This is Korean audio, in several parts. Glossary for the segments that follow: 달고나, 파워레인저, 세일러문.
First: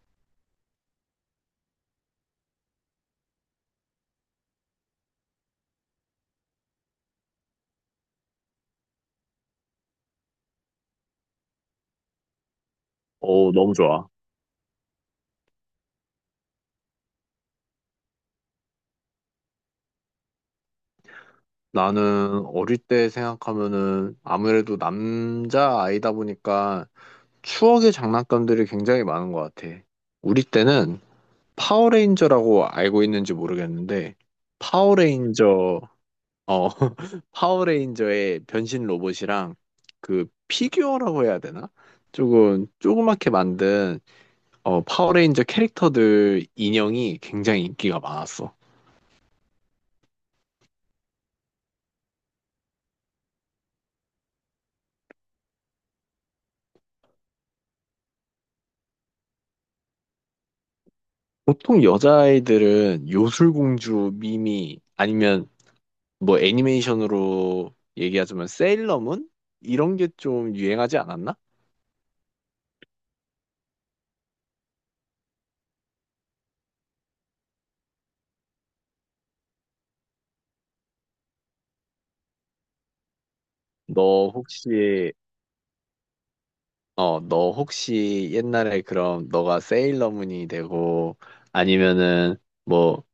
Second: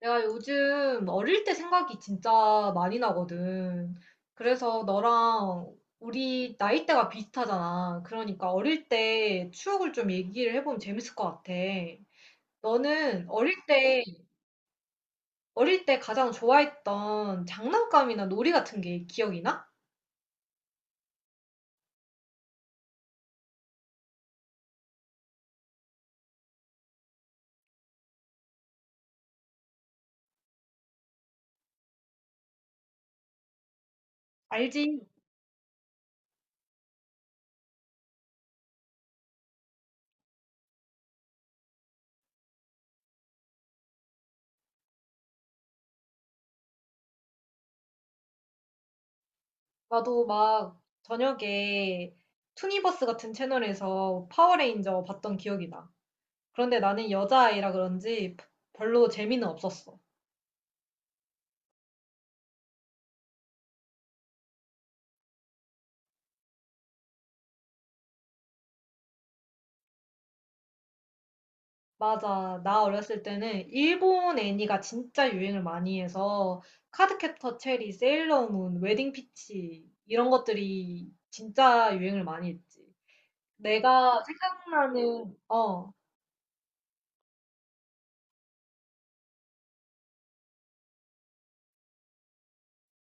내가 요즘 어릴 때 생각이 진짜 많이 나거든. 그래서 너랑 우리 나이대가 비슷하잖아. 그러니까 어릴 때 추억을 좀 얘기를 해보면 재밌을 것 같아. 너는 어, 어릴 너무 때, 좋아. 어릴 때 가장 좋아했던 장난감이나 놀이 같은 게 기억이 나? 나는 어릴 때 생각하면은 아무래도 남자 아이다 보니까 추억의 장난감들이 굉장히 많은 것 같아. 우리 때는 파워레인저라고 알고 있는지 모르겠는데, 알지? 파워레인저, 어, 파워레인저의 변신 로봇이랑 그 피규어라고 해야 되나? 조금 조그맣게 만든 파워레인저 캐릭터들 인형이 굉장히 인기가 많았어. 나도 막 저녁에 투니버스 같은 채널에서 파워레인저 봤던 기억이 나. 그런데 나는 여자아이라 그런지 별로 재미는 없었어. 보통 여자아이들은 요술공주 미미 아니면 뭐 애니메이션으로 얘기하자면 세일러문 이런 게 좀 유행하지 않았나? 맞아. 나 어렸을 때는 일본 애니가 진짜 유행을 많이 해서 카드캡터 체리, 세일러문, 웨딩 피치 이런 것들이 진짜 유행을 많이 했지. 내가 너 혹시 생각나는 너 혹시 옛날에 그럼 너가 세일러문이 되고 아니면은 뭐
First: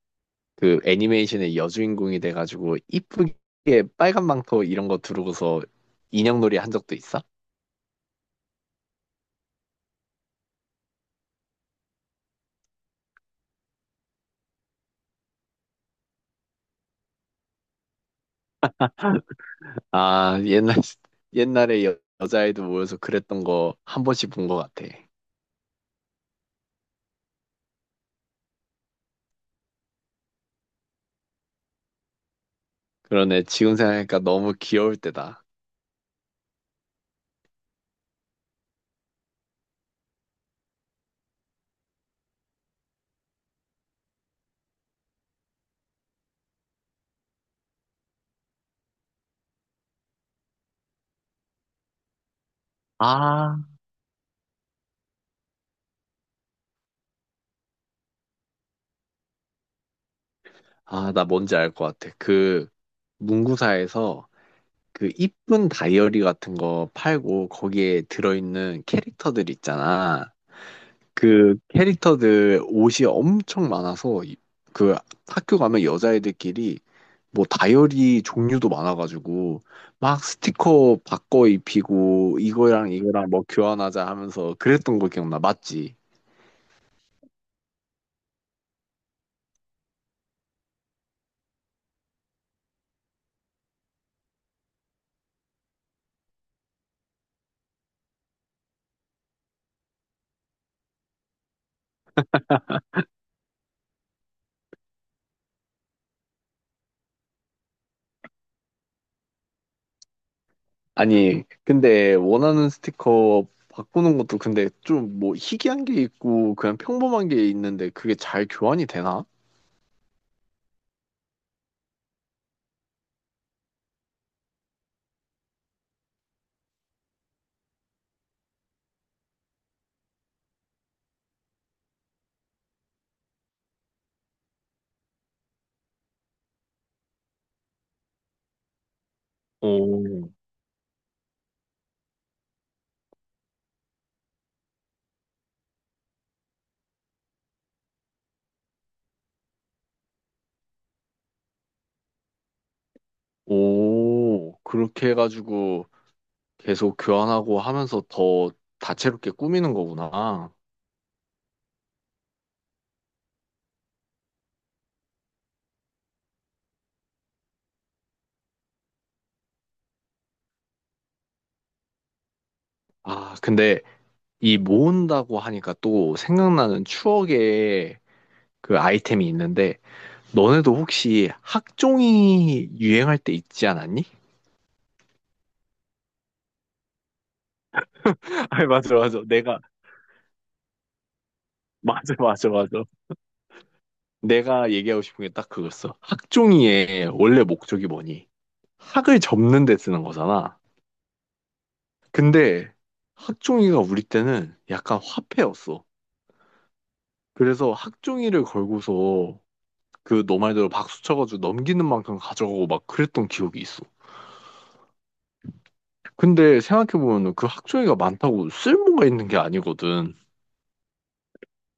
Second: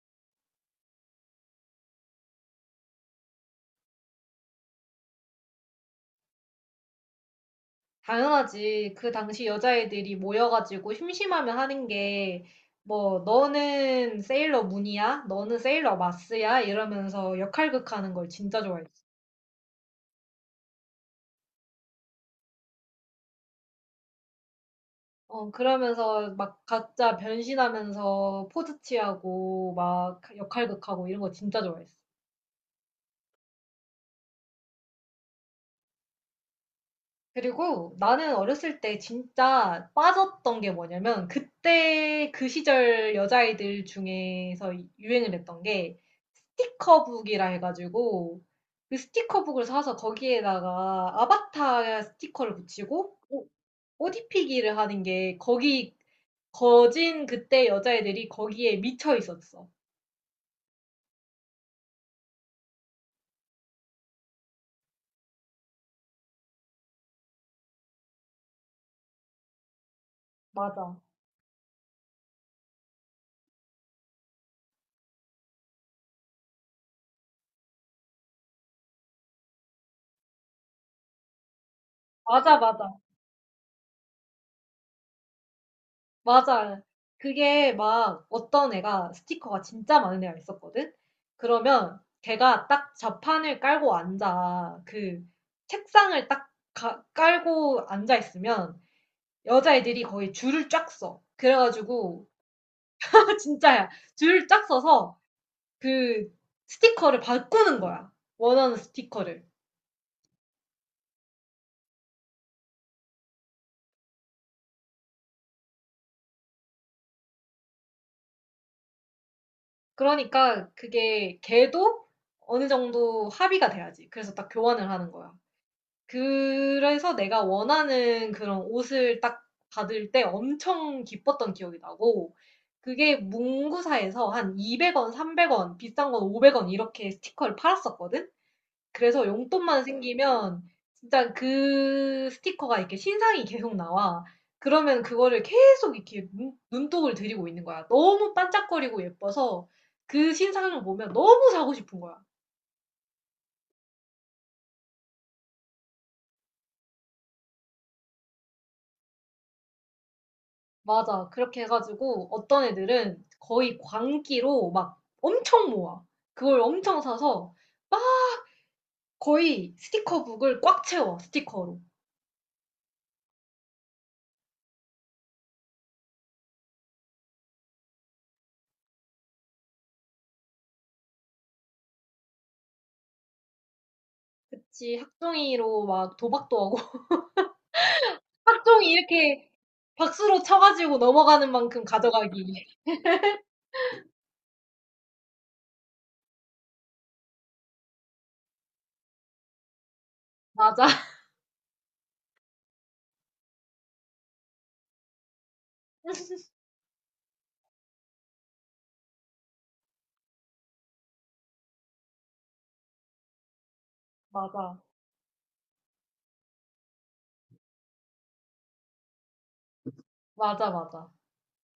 그 애니메이션의 여주인공이 돼가지고 이쁘게 빨간 망토 이런 거 두르고서 인형놀이 한 적도 있어? 당연하지. 그 당시 여자애들이 모여가지고 심심하면 하는 게 뭐 너는 세일러문이야? 너는 세일러마스야? 이러면서 역할극하는 걸 진짜 좋아했지. 아 옛날 옛날에 여자아이들 모여서 그랬던 거 한 번씩 본 것 같아. 어 그러면서 막 각자 변신하면서 포즈 취하고 막 역할극하고 이런 거 진짜 좋아했어. 그러네. 지금 생각하니까 너무 귀여울 때다. 그리고 나는 어렸을 때 진짜 빠졌던 게 뭐냐면 그때 그 시절 여자아이들 중에서 유행을 했던 게 스티커북이라 해가지고 그 스티커북을 사서 거기에다가 아바타 스티커를 붙이고 옷 아, 옷 입히기를 하는 게 거기 거진 그때 여자애들이 거기에 미쳐 있었어. 아, 나 뭔지 알 것 같아. 그 문구사에서 그 이쁜 다이어리 같은 거 팔고 거기에 들어있는 캐릭터들 있잖아. 맞아. 그 캐릭터들 옷이 엄청 많아서 그 학교 가면 여자애들끼리 뭐 다이어리 종류도 많아가지고 막 스티커 바꿔 입히고 맞아, 이거랑 맞아. 이거랑 뭐 교환하자 하면서 그랬던 거 기억나. 맞지? 맞아. 그게 막 어떤 애가 스티커가 진짜 많은 애가 있었거든? 그러면 걔가 딱 좌판을 깔고 앉아. 그 책상을 딱 깔고 앉아 있으면 여자애들이 거의 줄을 쫙 서. 그래가지고, 진짜야. 줄을 쫙 서서 그 스티커를 바꾸는 거야. 원하는 스티커를. 아니, 근데 원하는 스티커 바꾸는 것도 근데 좀 뭐 희귀한 게 있고 그냥 평범한 게 있는데 그게 잘 교환이 되나? 그러니까 그게 걔도 어느 정도 합의가 돼야지. 그래서 딱 교환을 하는 거야. 그래서 내가 원하는 그런 옷을 딱 받을 때 엄청 기뻤던 기억이 나고, 그게 문구사에서 한 200원, 300원, 비싼 건 500원 이렇게 스티커를 팔았었거든? 그래서 용돈만 오, 생기면 진짜 그 스티커가 이렇게 신상이 계속 나와. 그러면 그거를 계속 이렇게 눈독을 들이고 있는 거야. 너무 반짝거리고 예뻐서 그 신상을 보면 너무 사고 싶은 거야. 오, 그렇게 해가지고 계속 교환하고 하면서 더 다채롭게 꾸미는 거구나. 맞아. 그렇게 해가지고 어떤 애들은 거의 광기로 막 엄청 모아. 그걸 엄청 사서 막 거의 스티커북을 꽉 채워, 스티커로. 아, 근데 이 모은다고 하니까 또 생각나는 추억의 그 아이템이 있는데 너네도 혹시 학종이 유행할 때 있지 않았니? 그치, 학종이로 막 도박도 하고. 아니, 학종이 맞아, 맞아. 이렇게 내가, 박수로 쳐가지고 넘어가는 만큼 맞아, 가져가기. 맞아, 맞아. 내가 얘기하고 싶은 게 딱 그거였어. 학종이의 원래 목적이 뭐니? 학을 접는 데 쓰는 거잖아. 맞아. 근데 학종이가 우리 때는 약간 화폐였어. 그래서 학종이를 걸고서 그 너 말대로 박수 쳐가지고 넘기는 만큼 가져가고 막 그랬던 기억이 있어. 맞아. 근데 생각해보면 그 학종이가 많다고 쓸모가 있는 게 아니거든. 맞아, 맞아.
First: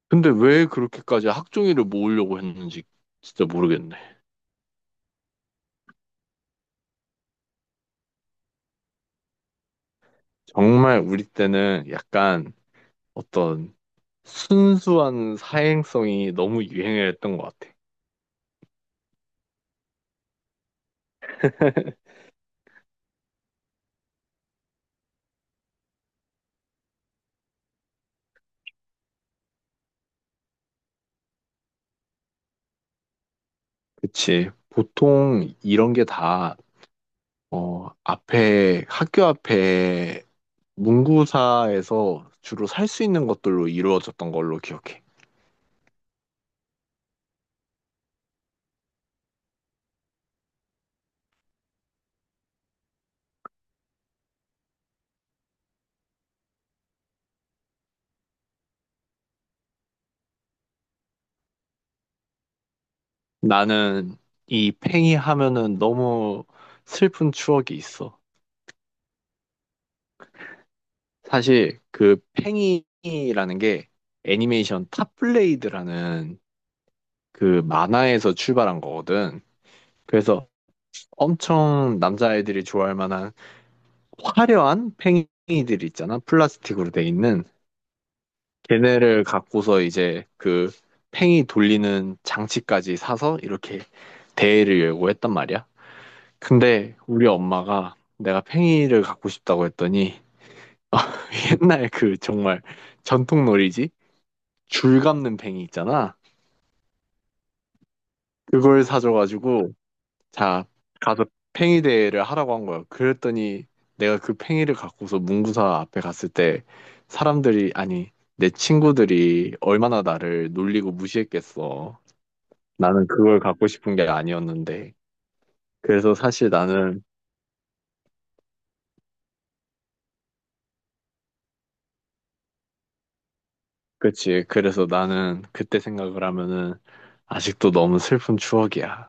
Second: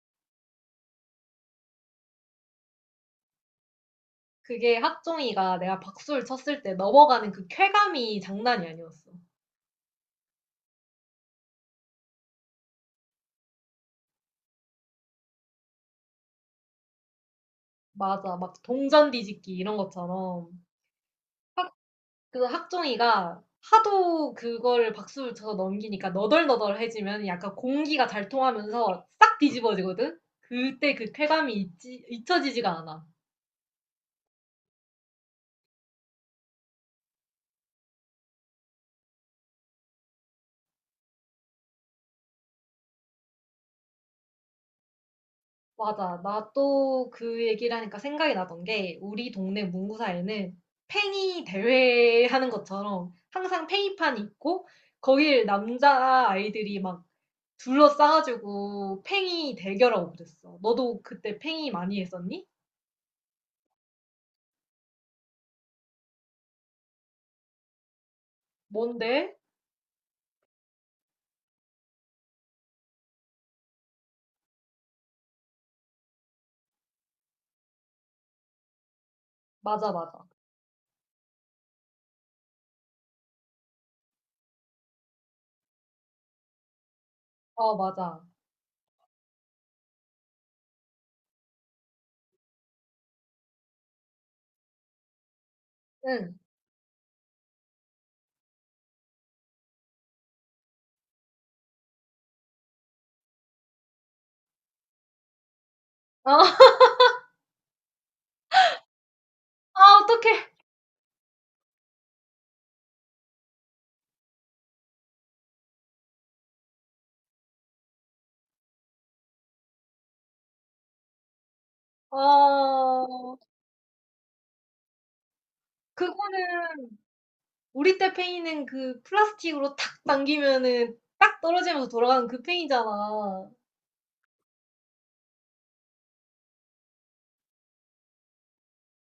근데 왜 그렇게까지 학종이를 모으려고 했는지 진짜 모르겠네. 그게 학종이가 내가 박수를 쳤을 때 넘어가는 그 쾌감이 장난이 아니었어. 정말 우리 때는 약간 어떤 순수한 사행성이 너무 유행을 했던 것 같아. 맞아. 막 동전 뒤집기 이런 것처럼. 그래서 학종이가 하도 그걸 박수를 쳐서 넘기니까 너덜너덜해지면 약간 공기가 잘 통하면서 싹 뒤집어지거든? 그때 그 쾌감이 잊혀지지가 않아. 그치. 보통 이런 게 다, 학교 앞에 문구사에서 주로 살 수 있는 것들로 이루어졌던 걸로 기억해. 맞아. 나 또 그 얘기를 하니까 생각이 나던 게 우리 동네 문구사에는 팽이 대회 하는 것처럼 항상 팽이판이 있고 거길 남자 아이들이 막 둘러싸가지고 팽이 대결하고 그랬어. 너도 그때 팽이 많이 했었니? 나는 이 팽이 하면은 너무 슬픈 추억이 있어. 뭔데? 사실 그 팽이라는 게 애니메이션 탑블레이드라는 그 만화에서 출발한 거거든. 맞아, 맞아. 그래서 엄청 남자애들이 좋아할 만한 화려한 팽이들 있잖아. 플라스틱으로 돼 있는. 어, 맞아. 걔네를 갖고서 이제 그 팽이 돌리는 장치까지 사서 이렇게 대회를 열고 했단 말이야. 응. 근데 우리 엄마가 내가 팽이를 갖고 싶다고 했더니 옛날 그 정말 전통 놀이지? 줄 감는 팽이 있잖아. 어, 그걸 사줘가지고 아, 어떡해. 자, 가서 팽이 대회를 하라고 한 거예요. 그랬더니 내가 그 팽이를 갖고서 문구사 앞에 갔을 때 사람들이, 아니, 내 친구들이 얼마나 나를 놀리고 무시했겠어. 나는 어, 그걸 갖고 싶은 게 아니었는데. 그래서 사실 그거는 나는, 우리 때 팽이는 그 플라스틱으로 탁 당기면은 딱 떨어지면서 돌아가는 그 팽이잖아. 그치. 그래서 나는 그때 생각을 하면은 아직도 너무 슬픈 추억이야.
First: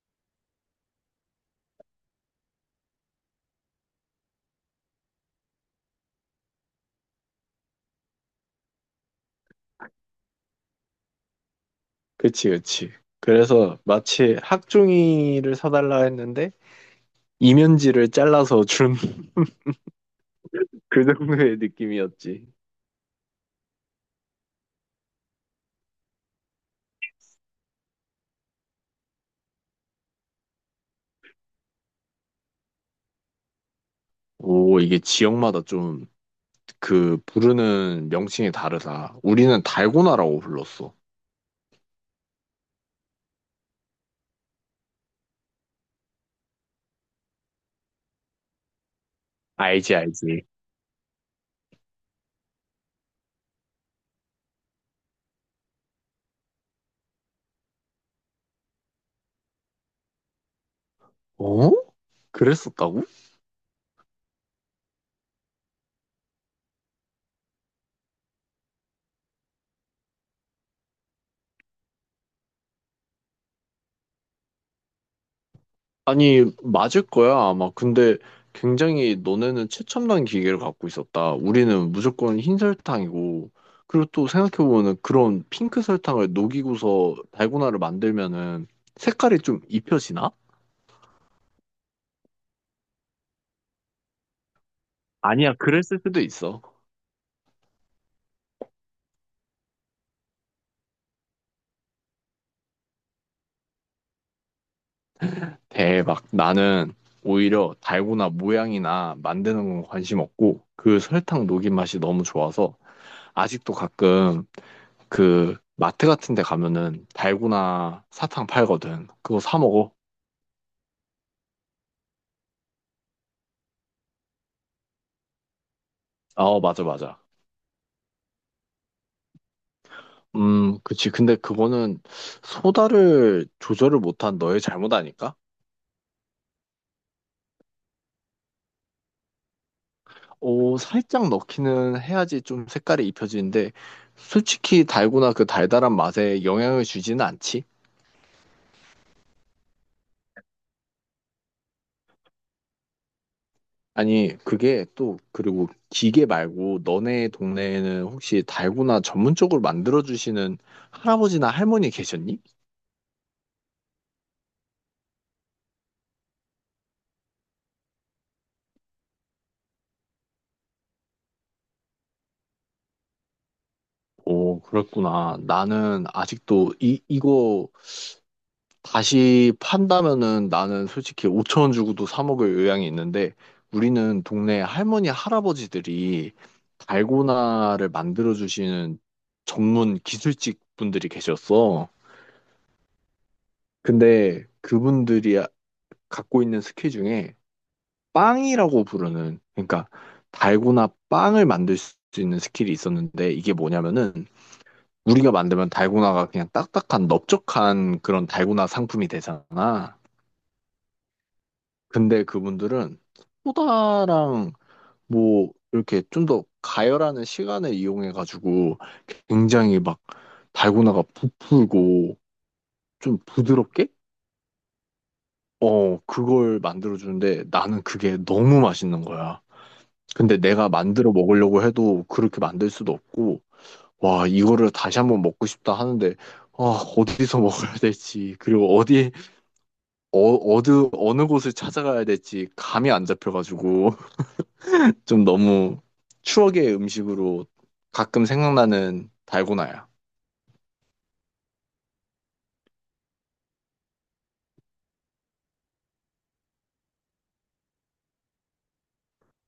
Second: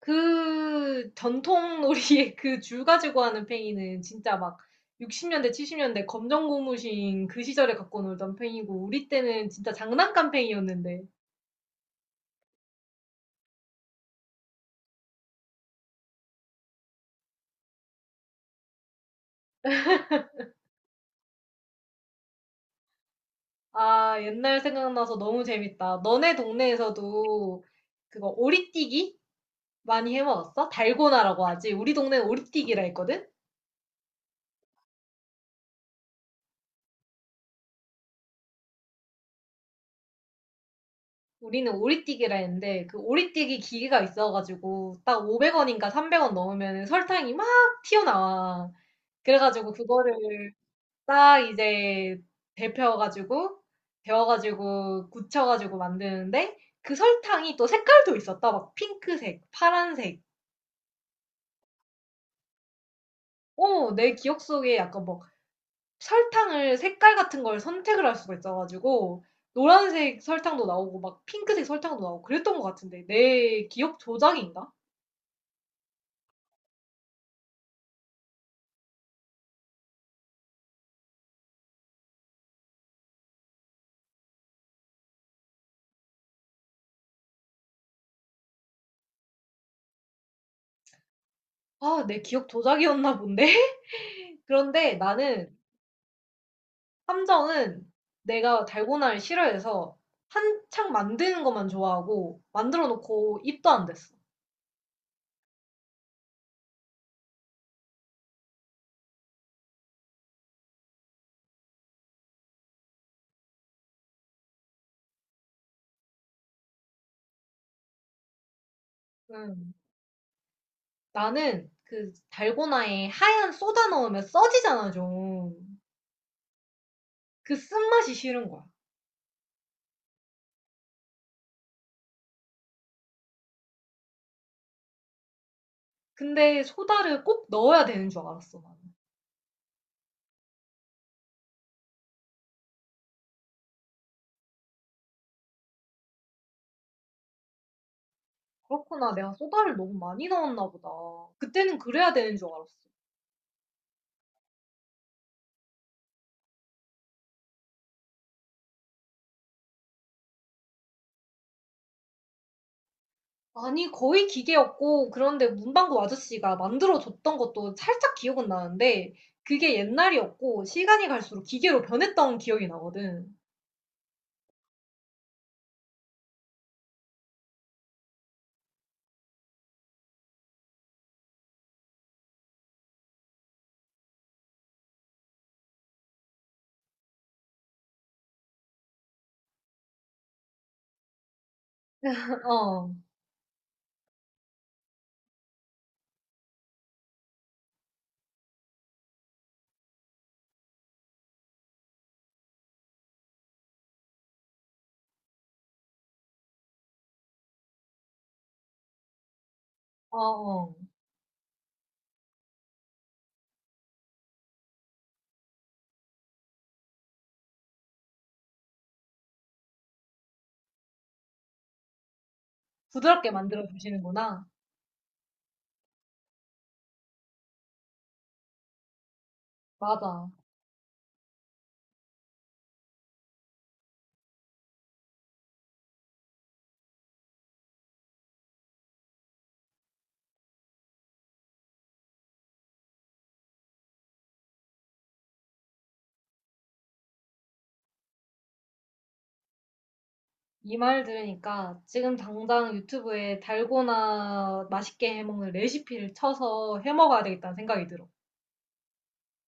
그 전통 놀이의 그 줄 가지고 하는 팽이는 진짜 막 60년대, 70년대 검정 고무신 그 시절에 갖고 놀던 팽이고 우리 때는 진짜 장난감 팽이였는데. 그치, 그치. 그래서 마치 학종이를 사달라 했는데 이면지를 잘라서 준 그 정도의 느낌이었지. 아, 옛날 생각나서 너무 재밌다. 너네 동네에서도 그거 오리뛰기? 많이 해 먹었어? 달고나라고 하지. 우리 동네는 오리띠기라 했거든? 오, 이게 지역마다 좀 그 부르는 명칭이 다르다. 우리는 달고나라고 불렀어. 우리는 오리띠기라 했는데 그 오리띠기 기계가 있어가지고 딱 500원인가 300원 넣으면 설탕이 막 튀어나와. 그래가지고 알지, 알지. 그거를 딱 이제 데펴가지고 데워가지고 굳혀가지고 만드는데 그 설탕이 또 색깔도 있었다. 막 핑크색, 파란색. 어? 그랬었다고? 어, 내 기억 속에 약간 뭐 설탕을 색깔 같은 걸 선택을 할 수가 있어 가지고 노란색 설탕도 나오고 막 핑크색 설탕도 나오고 그랬던 것 같은데 내 기억 조작인가? 아니, 맞을 거야, 아마. 근데 굉장히 너네는 최첨단 기계를 갖고 있었다. 우리는 무조건 흰 설탕이고. 그리고 또 생각해보면 그런 핑크 설탕을 녹이고서 달고나를 만들면은 색깔이 좀 입혀지나? 아, 내 기억 조작이었나 본데? 그런데 나는 아니야, 그랬을 수도 있어. 함정은 내가 달고나를 싫어해서 한창 만드는 것만 좋아하고 만들어 놓고 입도 안 댔어. 대박. 나는 오히려 달고나 모양이나 만드는 건 관심 없고 그 설탕 녹인 맛이 너무 좋아서 아직도 가끔 그 마트 같은 데 가면은 달고나 사탕 팔거든. 그거 사 음. 먹어. 나는 그 달고나에 하얀 소다 넣으면 써지잖아, 좀. 어, 맞아, 맞아. 그 쓴맛이 싫은 거야. 그치. 근데 그거는 소다를 조절을 못한 너의 잘못 아닐까? 근데 소다를 꼭 넣어야 되는 줄 알았어, 난. 오, 살짝 넣기는 해야지 좀 색깔이 입혀지는데 솔직히 달고나 그 달달한 맛에 영향을 주지는 않지. 그렇구나. 내가 소다를 너무 많이 넣었나 보다. 그때는 그래야 되는 줄 알았어. 아니, 그게 또, 그리고 기계 말고 너네 동네에는 혹시 달고나 전문적으로 만들어주시는 할아버지나 할머니 계셨니? 아니, 거의 기계였고, 그런데 문방구 아저씨가 만들어줬던 것도 살짝 기억은 나는데, 그게 옛날이었고, 시간이 갈수록 기계로 변했던 기억이 나거든. 오, 그랬구나. 나는 아직도 이거 다시 판다면은 나는 솔직히 5천 원 주고도 사 먹을 의향이 있는데 우리는 동네 할머니, 할아버지들이 달고나를 만들어주시는 전문 기술직 분들이 계셨어. 어, 근데 그분들이 갖고 있는 스킬 중에 빵이라고 부르는 그러니까 달고나 빵을 만들 수 있는 스킬이 있었는데 이게 뭐냐면은 우리가 만들면 달고나가 그냥 딱딱한 넓적한 그런 달고나 상품이 되잖아. 어. 근데 그분들은 소다랑 뭐 이렇게 좀 더 가열하는 시간을 이용해가지고 굉장히 막 달고나가 부풀고 좀 부드럽게 부드럽게 만들어주시는구나. 그걸 만들어주는데 나는 그게 너무 맛있는 거야. 맞아. 근데 내가 만들어 먹으려고 해도 그렇게 만들 수도 없고, 와, 이거를 다시 한번 먹고 싶다 하는데, 아, 어디서 먹어야 될지, 그리고 어느 곳을 찾아가야 될지 감이 안 잡혀가지고, 좀 너무 추억의 음식으로 가끔 생각나는 달고나야. 이 말 들으니까 지금 당장 유튜브에 달고나 맛있게 해먹는 레시피를 쳐서 해먹어야 되겠다는 생각이 들어.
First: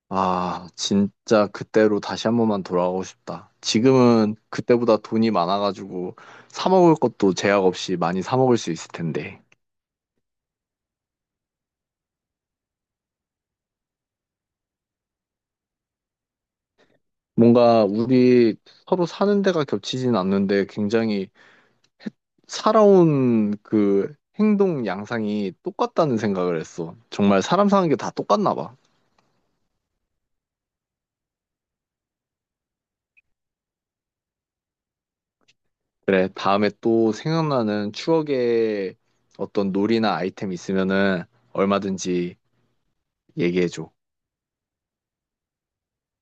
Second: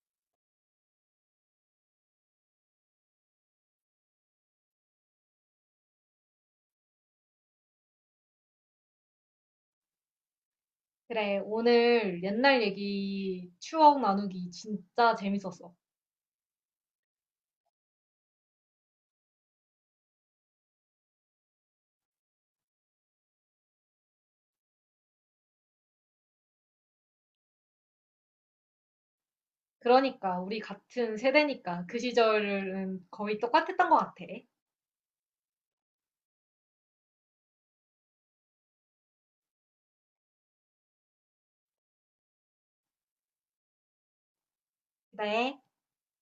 아, 진짜 그때로 다시 한 번만 돌아가고 싶다. 지금은 그때보다 돈이 많아가지고, 사 먹을 것도 제약 없이 많이 사 먹을 수 있을 텐데. 그래, 오늘 옛날 얘기 추억 나누기 진짜 재밌었어. 뭔가 우리 서로 사는 데가 겹치진 않는데 굉장히 살아온 그 행동 양상이 똑같다는 생각을 했어. 정말 사람 사는 게 다 똑같나 봐. 그러니까, 우리 같은 세대니까 그 시절은 거의 똑같았던 것 같아. 그래, 다음에 또 생각나는 추억의 어떤 놀이나 아이템 있으면은 얼마든지 얘기해줘. 그래.